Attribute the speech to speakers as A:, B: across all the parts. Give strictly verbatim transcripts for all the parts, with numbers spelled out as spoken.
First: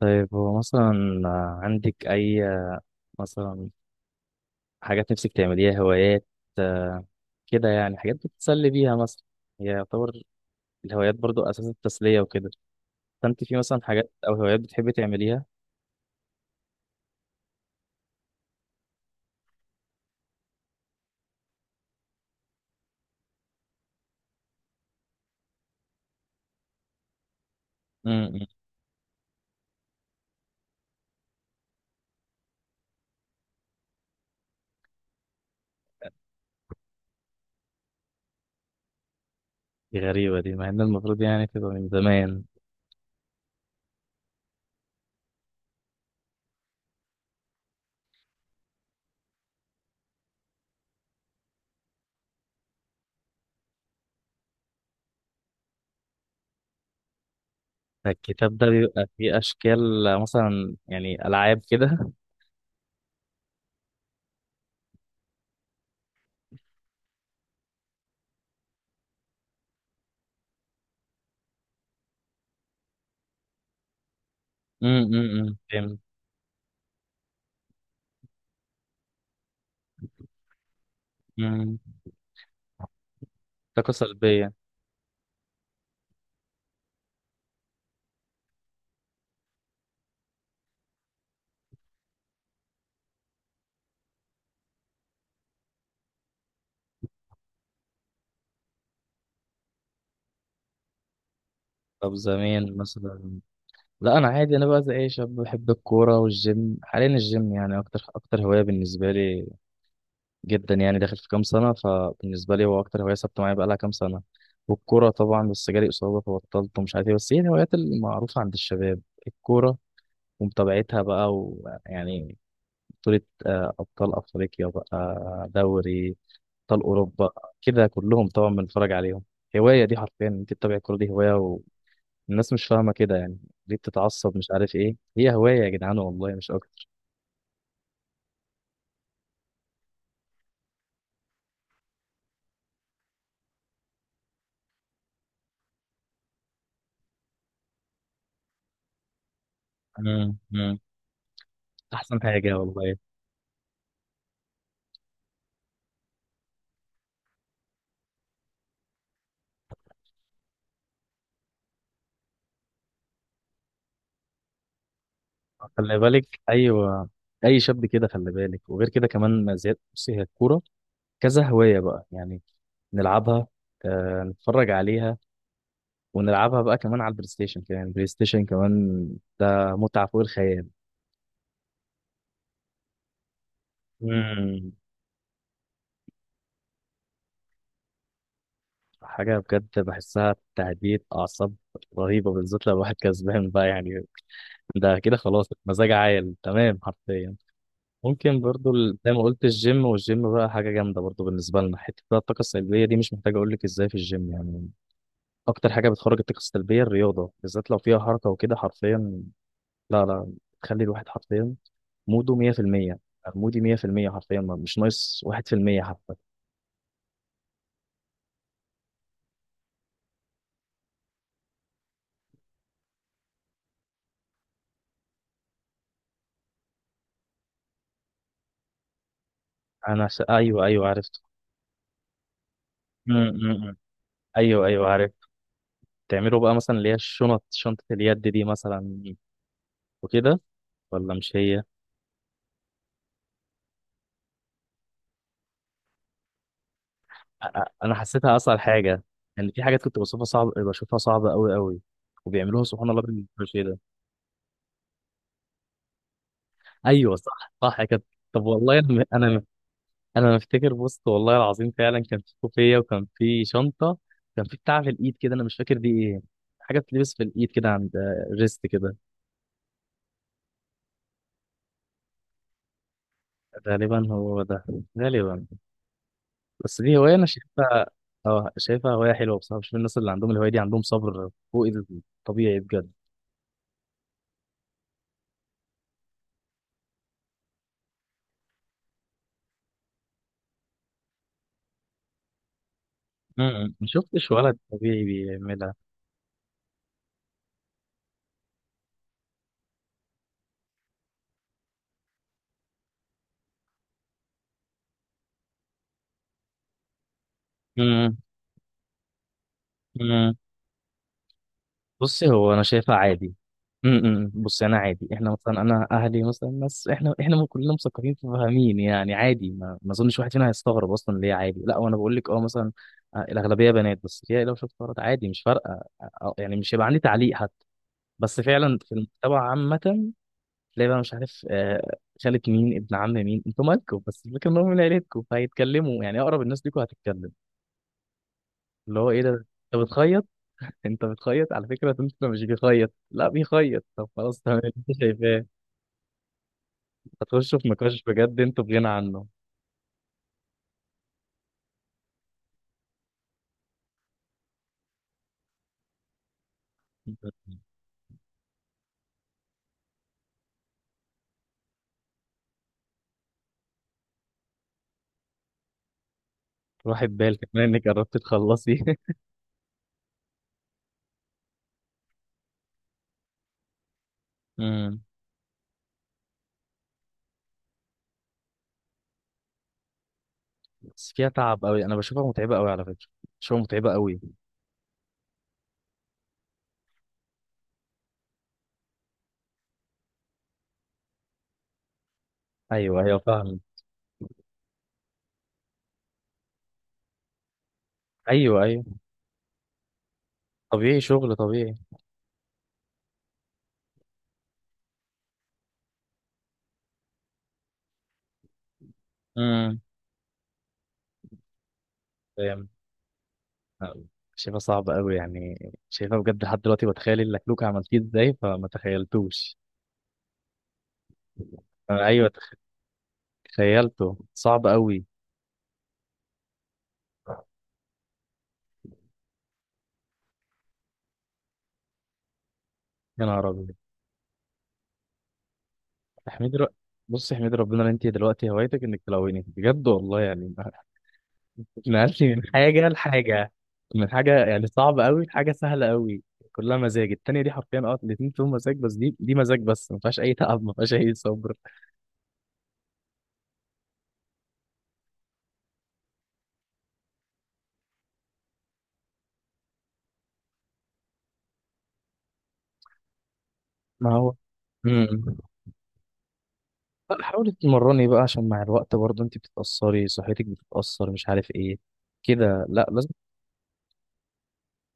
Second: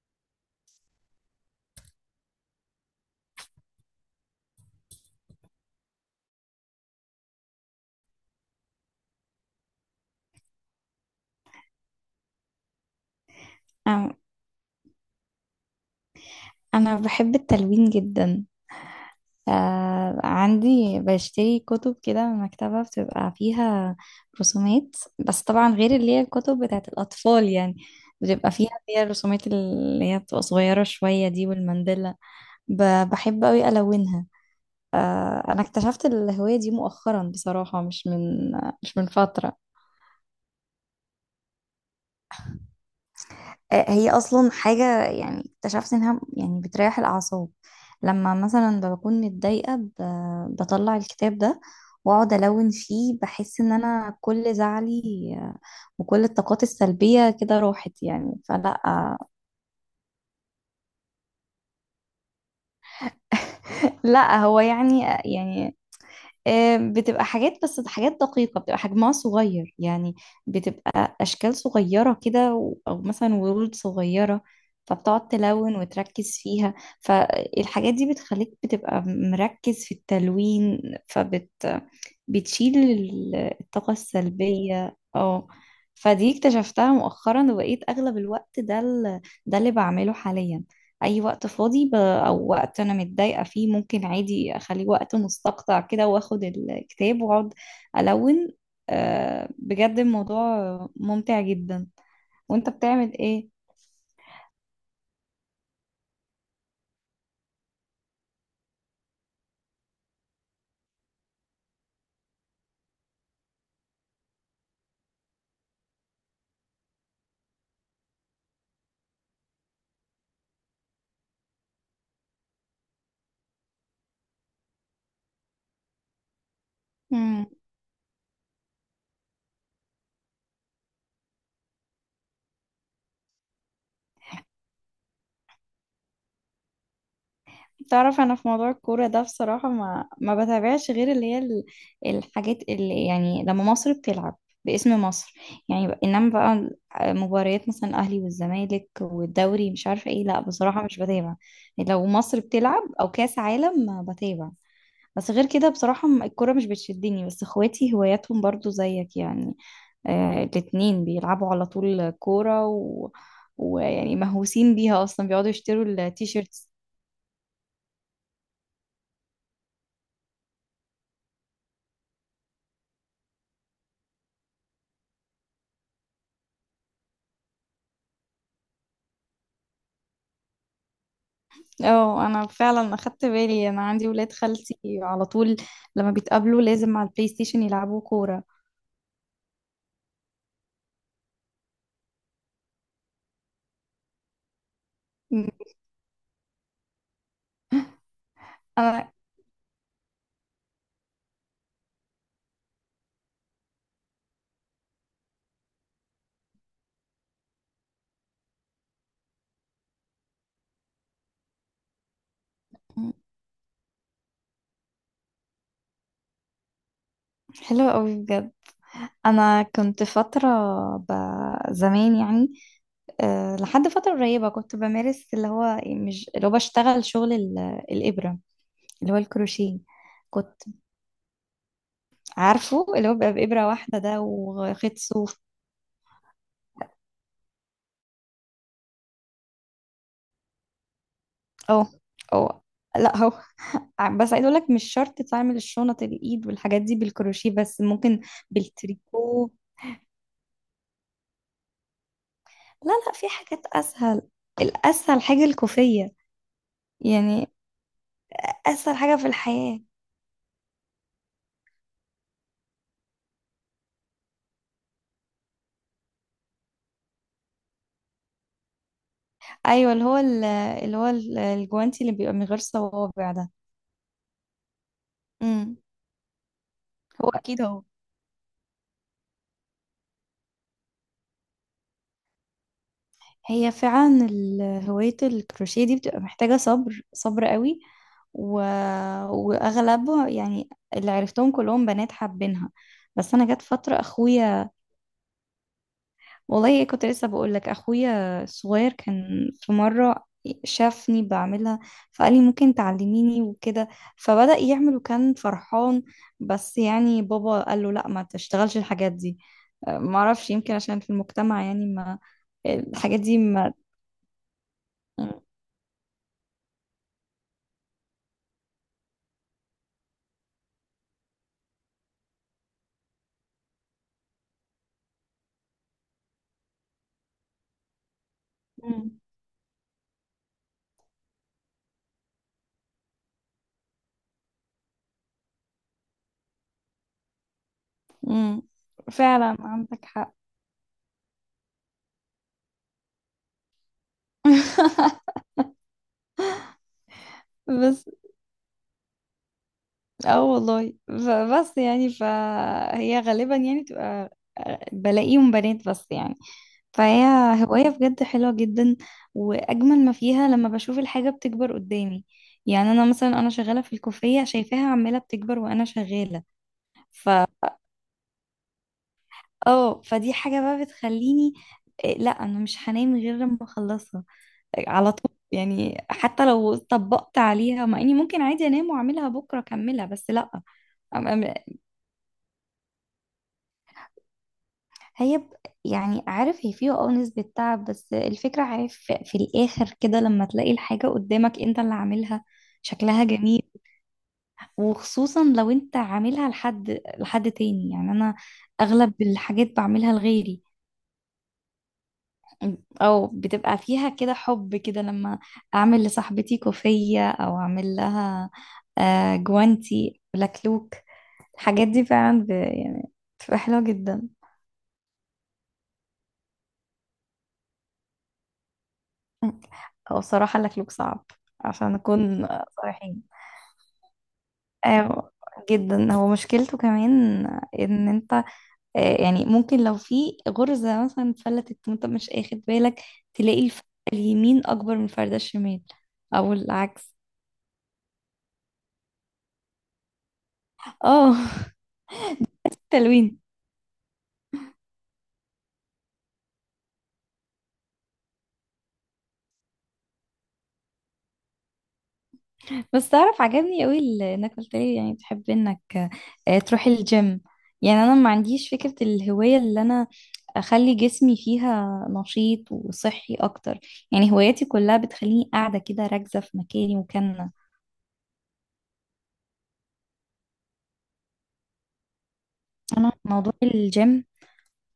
A: طيب هو مثلا عندك أي مثلا حاجات نفسك تعمليها هوايات، آه، كده يعني حاجات بتتسلي بيها مثلا. هي يعتبر الهوايات برضو أساس التسلية وكده، فأنت في مثلا حاجات
B: أم-
A: أو هوايات بتحبي تعمليها.
B: أنا بحب التلوين جدا. آه، عندي بشتري كتب كده من مكتبة بتبقى فيها رسومات، بس طبعا غير اللي هي الكتب بتاعت الأطفال، يعني
A: امم
B: بتبقى فيها فيها الرسومات اللي هي بتبقى صغيرة شوية دي والمندلة. ب- بحب أوي ألونها. آه، أنا اكتشفت الهواية دي مؤخرا بصراحة، مش من مش من فترة.
A: دي غريبة، دي مع إن المفروض يعني تبقى من زمان.
B: آه، هي اصلا حاجه يعني اكتشفت انها يعني بتريح الاعصاب، لما مثلا بكون متضايقه ب- بطلع الكتاب ده واقعد الون فيه، بحس ان انا كل زعلي، آه، وكل الطاقات السلبيه كده راحت يعني،
A: الكتاب ده
B: فلا
A: بيبقى
B: آه،
A: فيه أشكال، آه، مثلا يعني ألعاب كده.
B: لا هو يعني يعني آم، بتبقى حاجات، بس حاجات دقيقة بتبقى حجمها صغير يعني، بتبقى أشكال صغيرة كده و- أو مثلا ورود صغيرة،
A: امم
B: فبتقعد
A: امم
B: تلون
A: فهمت.
B: وتركز فيها، فالحاجات دي بتخليك بتبقى مركز في التلوين، فبت
A: امم،
B: بتشيل ال-
A: طاقة
B: الطاقة
A: سلبية.
B: السلبية. اه فدي اكتشفتها مؤخرا، وبقيت أغلب الوقت ده ال- ده اللي بعمله حاليا. أي وقت فاضي ب... أو وقت أنا متضايقة فيه، ممكن عادي أخليه وقت مستقطع كده، وآخد الكتاب وأقعد ألون. آه، بجد الموضوع ممتع جدا.
A: طب
B: وأنت
A: زمان
B: بتعمل
A: مثلا،
B: إيه؟
A: لا انا عادي، انا بقى زي اي شاب بحب الكوره والجيم. حاليا الجيم يعني اكتر اكتر هوايه بالنسبه لي جدا، يعني داخل في كام سنه، فبالنسبه لي هو اكتر هوايه ثابته معايا بقى لها كام سنه. والكوره طبعا، بس جالي اصابه فبطلت ومش عارف ايه، بس هي الهوايات المعروفه عند الشباب: الكوره ومتابعتها بقى، ويعني بطوله، آه، ابطال افريقيا بقى، دوري ابطال اوروبا، كده كلهم طبعا بنتفرج عليهم. هوايه دي، حرفيا انت تتابع الكوره دي هوايه. الناس مش فاهمة كده يعني، ليه بتتعصب مش عارف ايه؟ هي هواية يا جدعان والله، مش أكتر.
B: تعرف انا في موضوع الكوره ده بصراحه ما ما بتابعش غير اللي هي ال- الحاجات اللي يعني لما مصر بتلعب باسم مصر، يعني ب- انما بقى مباريات مثلا الاهلي والزمالك والدوري مش عارفه ايه،
A: مم.
B: لا
A: مم.
B: بصراحه مش بتابع. لو
A: أحسن
B: مصر
A: حاجة
B: بتلعب
A: والله.
B: او كاس عالم ما بتابع. بس غير كده بصراحه م- الكوره مش بتشدني، بس اخواتي هواياتهم برضو زيك يعني، آه الاتنين بيلعبوا على طول كوره و... ويعني مهووسين بيها اصلا، بيقعدوا يشتروا
A: خلي بالك،
B: التيشيرت.
A: أيوة، أي شاب كده خلي بالك. وغير كده كمان ما زياد، بصي هي الكورة كذا هواية بقى يعني. نلعبها، آه، نتفرج عليها، ونلعبها بقى كمان على البلاي ستيشن. كمان البلاي ستيشن كمان ده متعة فوق الخيال.
B: اه انا فعلا اخدت بالي، انا عندي ولاد
A: مم.
B: خالتي على طول لما بيتقابلوا لازم على البلاي ستيشن يلعبوا كورة.
A: حاجة بجد بحسها تهديد أعصاب رهيبة، بالذات لو واحد كسبان بقى يعني. ده كده خلاص
B: م-
A: مزاج عال تمام حرفيا. ممكن برضو ال- زي
B: انا
A: ما قلت، الجيم. والجيم بقى حاجة جامدة برضو بالنسبة لنا. حتة بقى الطاقة السلبية دي مش محتاج أقول لك إزاي في الجيم يعني. أكتر حاجة بتخرج الطاقة السلبية الرياضة، بالذات لو فيها حركة وكده حرفيا. لا لا تخلي الواحد حرفيا موده مية في المية،
B: م-
A: مودي مية في المية حرفيا، ما- مش ناقص واحد في المية حتى.
B: حلوة قوي بجد. انا كنت فترة ب... زمان يعني، أه لحد فترة قريبة كنت بمارس اللي هو مش اللي هو بشتغل شغل ال... الإبرة، اللي هو الكروشيه.
A: أنا س...
B: كنت
A: أيوه أيوه عرفت.
B: عارفه اللي
A: م-
B: هو بيبقى بإبرة
A: م- م.
B: واحدة ده
A: أيوه أيوه
B: وخيط
A: عرفت.
B: صوف.
A: تعملوا بقى مثلا اللي هي الشنط، شنطة اليد دي مثلا وكده، ولا مش هي؟
B: اه اه لا هو بس عايز اقول لك مش شرط تعمل الشنط الايد والحاجات دي بالكروشيه، بس
A: انا
B: ممكن
A: حسيتها اصعب حاجه
B: بالتريكو.
A: يعني. في حاجات كنت بشوفها صعب، بشوفها صعبه قوي قوي، وبيعملوها سبحان
B: لا
A: الله
B: لا في
A: بالكروشيه
B: حاجات
A: ده.
B: اسهل، الاسهل حاجه الكوفيه
A: ايوه
B: يعني،
A: صح صح يا كابتن. طب والله
B: اسهل
A: انا
B: حاجه في
A: انا
B: الحياه.
A: انا مفتكر بوست والله العظيم، فعلا كان في كوفيه وكان في شنطه، كان في بتاع في الايد كده انا مش فاكر دي ايه، حاجه بتلبس في الايد كده عند ريست كده.
B: ايوه اللي هو ال- اللي هو ال- الجوانتي اللي بيبقى من غير صوابع ده.
A: غالبا هو ده، غالبا.
B: امم
A: بس دي هوايه انا
B: هو اكيد هو.
A: شايفها، اه شايفها هوايه حلوه بصراحه. بشوف الناس اللي عندهم الهوايه دي عندهم صبر فوق الطبيعي بجد.
B: هي فعلا ال- هواية الكروشيه دي بتبقى محتاجة صبر صبر قوي، و... وأغلبه يعني اللي عرفتهم كلهم بنات حابينها، بس
A: م-
B: أنا جت
A: م. ما
B: فترة
A: شفتش ولد
B: أخويا.
A: طبيعي بيعملها.
B: والله إيه كنت لسه بقول لك، أخويا الصغير كان في مرة شافني بعملها، فقال لي ممكن تعلميني وكده، فبدأ يعمل وكان فرحان، بس يعني بابا قال له لا
A: امم
B: ما تشتغلش الحاجات دي. أه،
A: امم،
B: معرفش يمكن عشان في المجتمع يعني، ما
A: بصي هو انا شايفها
B: الحاجات
A: عادي.
B: دي
A: امم امم، امم. بصي انا عادي.
B: ما
A: احنا مثلا انا اهلي مثلا ناس، احنا احنا كلنا مثقفين فاهمين يعني عادي، ما, ما اظنش واحد فينا هيستغرب اصلا ليه. عادي، لا، وانا بقول لك اه مثلا آه، الاغلبيه بنات، بس هي لو شفت ولد عادي مش فارقه. آه، آه، يعني مش هيبقى عندي تعليق حتى. بس فعلا في المجتمع عامه تلاقي بقى مش عارف آه، خالة مين، ابن عم مين، انتوا مالكم؟ بس الفكره ان هم من عيلتكم فهيتكلموا. يعني اقرب الناس ليكوا هتتكلم
B: امم،
A: اللي هو ايه ده،
B: فعلا
A: انت
B: عندك
A: بتخيط؟
B: حق.
A: انت بتخيط على فكره، انت مش بيخيط، لا بيخيط، طب خلاص تمام انت شايفاه. هتخشوا في نقاش
B: بس
A: بجد انتوا بغنى عنه.
B: اه والله بس يعني فهي غالبا يعني تبقى آه، بلاقيهم بنات بس يعني. فهي هواية بجد حلوة جدا، وأجمل ما فيها لما بشوف الحاجة بتكبر قدامي، يعني أنا مثلا أنا شغالة في الكوفية شايفاها عمالة بتكبر وأنا شغالة.
A: روحي
B: ف
A: ببال كمان انك قربتي تخلصي
B: اه فدي حاجة بقى بتخليني، إيه، لا أنا مش هنام غير لما أخلصها
A: امم.
B: على طول يعني، حتى لو طبقت عليها، مع اني ممكن عادي انام واعملها بكره اكملها، بس لا.
A: بس
B: أم-
A: فيها تعب
B: أم-
A: قوي، انا بشوفها متعبه قوي على فكره، بشوفها متعبه قوي.
B: هي ب- يعني عارف هي فيها اه نسبة تعب، بس الفكرة عارف في في الآخر كده لما تلاقي الحاجة قدامك انت اللي عاملها
A: ايوه ايوه
B: شكلها
A: فاهم.
B: جميل، وخصوصا لو انت عاملها لحد لحد تاني يعني، انا
A: ايوه ايوه،
B: اغلب الحاجات بعملها لغيري،
A: طبيعي، شغل طبيعي.
B: او بتبقى فيها كده حب كده لما اعمل لصاحبتي كوفية او اعمل لها آه،
A: امم،
B: جوانتي لكلوك. الحاجات دي فعلا ب...
A: فاهم.
B: يعني بتبقى حلوة
A: لا،
B: جدا.
A: شايفها صعبه قوي يعني. شايفها بجد، لحد دلوقتي بتخيل اللكلوك عملتيه ازاي فما تخيلتوش.
B: هو صراحة اللكلوك صعب عشان
A: ايوه،
B: نكون صريحين.
A: تخيلته صعب قوي.
B: آه، جدا هو مشكلته كمان ان انت آه، يعني ممكن لو في غرزة مثلا اتفلتت وانت مش اخد بالك،
A: يا نهار
B: تلاقي
A: ابيض.
B: الفردة اليمين اكبر من الفردة الشمال او
A: احمدي رب...
B: العكس.
A: بص احمدي ربنا ان انت دلوقتي هوايتك انك تلوني، بجد والله يعني.
B: اه
A: نقلتي من حاجه
B: تلوين.
A: لحاجه، من حاجه يعني صعبه قوي لحاجه سهله قوي. كلها مزاج، التانية دي حرفيا اه، الاتنين فيهم مزاج، بس دي دي مزاج بس ما فيهاش اي تعب، ما فيهاش اي صبر.
B: بس تعرف عجبني قوي ال- انك قلت لي يعني بتحب انك آه، تروحي الجيم. يعني انا ما عنديش فكرة الهواية اللي انا اخلي جسمي فيها نشيط وصحي اكتر،
A: ما
B: يعني
A: هو،
B: هواياتي كلها
A: امم،
B: بتخليني قاعدة كده راكزة في مكاني
A: لا،
B: مكاننا.
A: حاولي تمرني بقى عشان مع الوقت برضه انت بتتأثري، صحتك بتتأثر مش عارف ايه كده، لا لازم.
B: انا موضوع الجيم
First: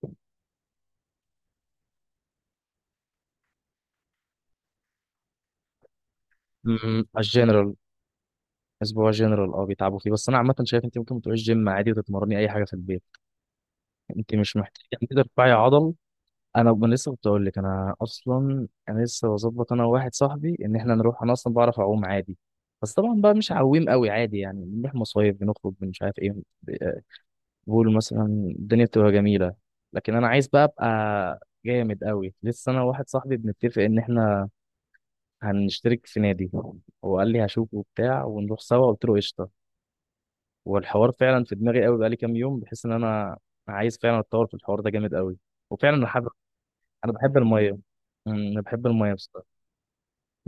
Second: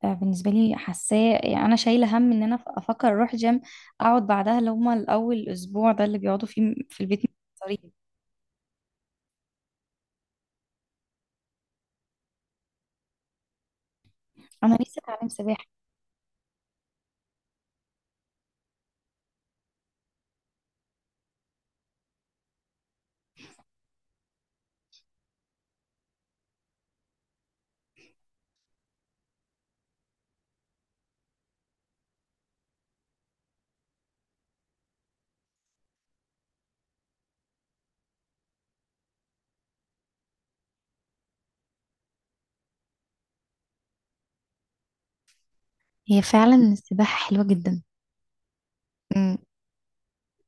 B: آه، بالنسبة لي حاساه يعني أنا شايلة هم إن أنا أفكر أروح جيم، أقعد بعدها اللي هما الأول أسبوع ده اللي بيقعدوا فيه في
A: امم،
B: البيت
A: الجنرال،
B: مضطرين.
A: اسبوع جنرال اه بيتعبوا فيه. بس انا عامه شايف انت ممكن تروحي الجيم عادي وتتمرني اي حاجه في البيت، انت مش
B: أنا
A: محتاجه ان
B: لسه
A: انت
B: أتعلم
A: ترفعي
B: سباحة.
A: عضل. انا انا لسه كنت اقول لك انا اصلا، انا لسه بظبط انا وواحد صاحبي ان احنا نروح. انا اصلا بعرف اعوم عادي، بس طبعا بقى مش عويم قوي عادي، يعني بنروح مصايف بنخرج مش عارف ايه. ب- بقول مثلا الدنيا بتبقى جميله، لكن انا عايز بقى ابقى جامد قوي. لسه انا وواحد صاحبي بنتفق ان احنا هنشترك في نادي، هو قال لي هشوفه وبتاع ونروح سوا، قلت له قشطه. والحوار فعلا في دماغي قوي بقالي كام يوم، بحيث ان انا عايز فعلا اتطور في الحوار ده جامد قوي. وفعلا انا
B: هي
A: حابب.
B: فعلا
A: انا
B: السباحة
A: بحب
B: حلوة
A: الميه،
B: جدا.
A: مم، انا بحب الميه بصراحه،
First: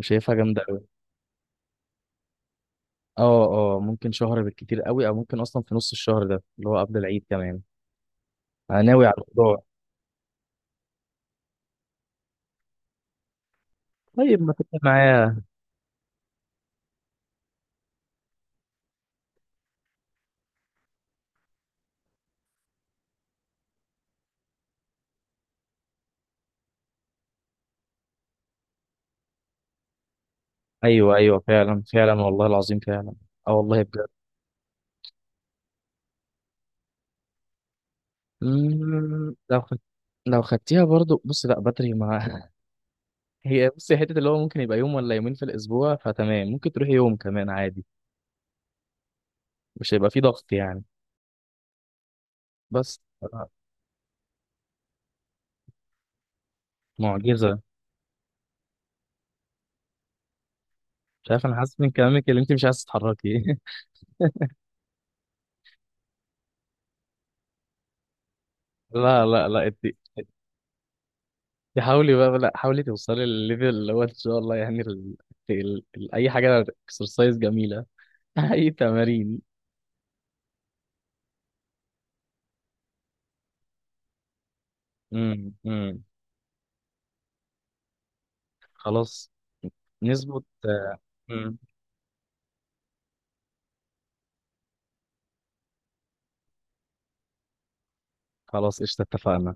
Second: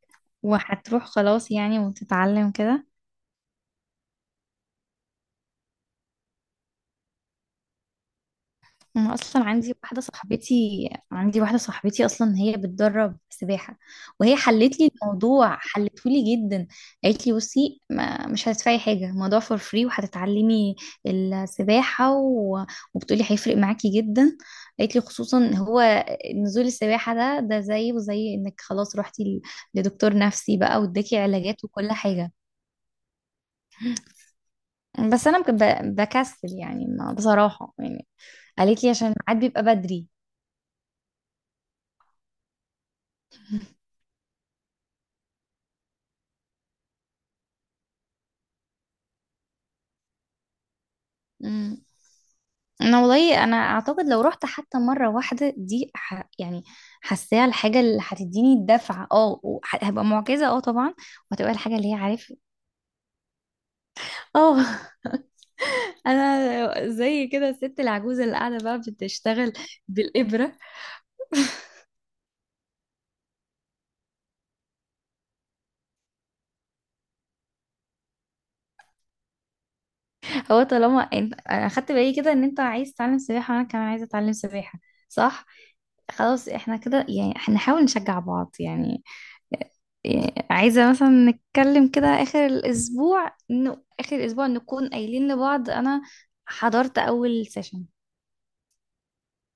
A: شايفها جامده قوي.
B: وهتروح خلاص يعني وتتعلم كده.
A: اه. اه ممكن شهر بالكتير قوي، او ممكن اصلا في نص الشهر ده اللي هو قبل العيد كمان، انا ناوي على
B: انا اصلا
A: الموضوع.
B: عندي واحده صاحبتي عندي واحده صاحبتي اصلا هي بتدرب سباحه، وهي
A: طيب ما تتفق
B: حلت لي
A: معايا.
B: الموضوع، حلته لي جدا، قالت لي بصي ما مش هتدفعي حاجه، الموضوع فور فري، وهتتعلمي السباحه و... وبتقولي هيفرق معاكي جدا، قالت لي خصوصا هو نزول السباحه ده ده زيه زي انك خلاص روحتي ل- لدكتور نفسي بقى
A: ايوه
B: واداكي
A: ايوه
B: علاجات
A: فعلا
B: وكل
A: فعلا
B: حاجه.
A: والله العظيم فعلا. اه والله بجد.
B: بس انا ب- بكسل يعني ما بصراحة يعني، قالت لي عشان
A: مم،
B: الميعاد
A: لو
B: بيبقى
A: خدت،
B: بدري.
A: لو خدتيها برضو بص، لا بدري ما هي بصي حته اللي هو ممكن يبقى يوم ولا يومين في الاسبوع فتمام، ممكن تروحي يوم كمان عادي، مش هيبقى فيه ضغط يعني.
B: مم.
A: بس
B: انا والله
A: آه،
B: انا اعتقد لو رحت حتى مرة واحدة دي ح... يعني حاساها
A: معجزه.
B: الحاجة اللي هتديني الدفعة، اه وح- هبقى معجزة اه طبعا،
A: مش عارف،
B: وهتبقى
A: انا
B: الحاجة
A: حاسس
B: اللي
A: من
B: هي
A: كلامك
B: عارف
A: اللي انت مش عايز تتحركي.
B: اه. انا زي كده الست العجوزة اللي قاعدة بقى
A: لا لا
B: بتشتغل
A: لا انت،
B: بالإبرة.
A: انت حاولي بقى، لا حاولي توصلي للليفل اللي هو ان شاء الله يعني ال... ال... ال... اي حاجه اكسرسايز جميله اي تمارين.
B: هو طالما انت انا اخدت بالي كده ان انت عايز تتعلم سباحة وانا كمان عايزة اتعلم سباحة، صح،
A: امم امم.
B: خلاص احنا كده يعني هنحاول نشجع بعض يعني.
A: خلاص،
B: إيه،
A: نظبط.
B: عايزة مثلا
A: امم،
B: نتكلم كده آخر الأسبوع إنه آخر الأسبوع نكون قايلين لبعض أنا حضرت أول سيشن.
A: خلاص قشطه اتفقنا.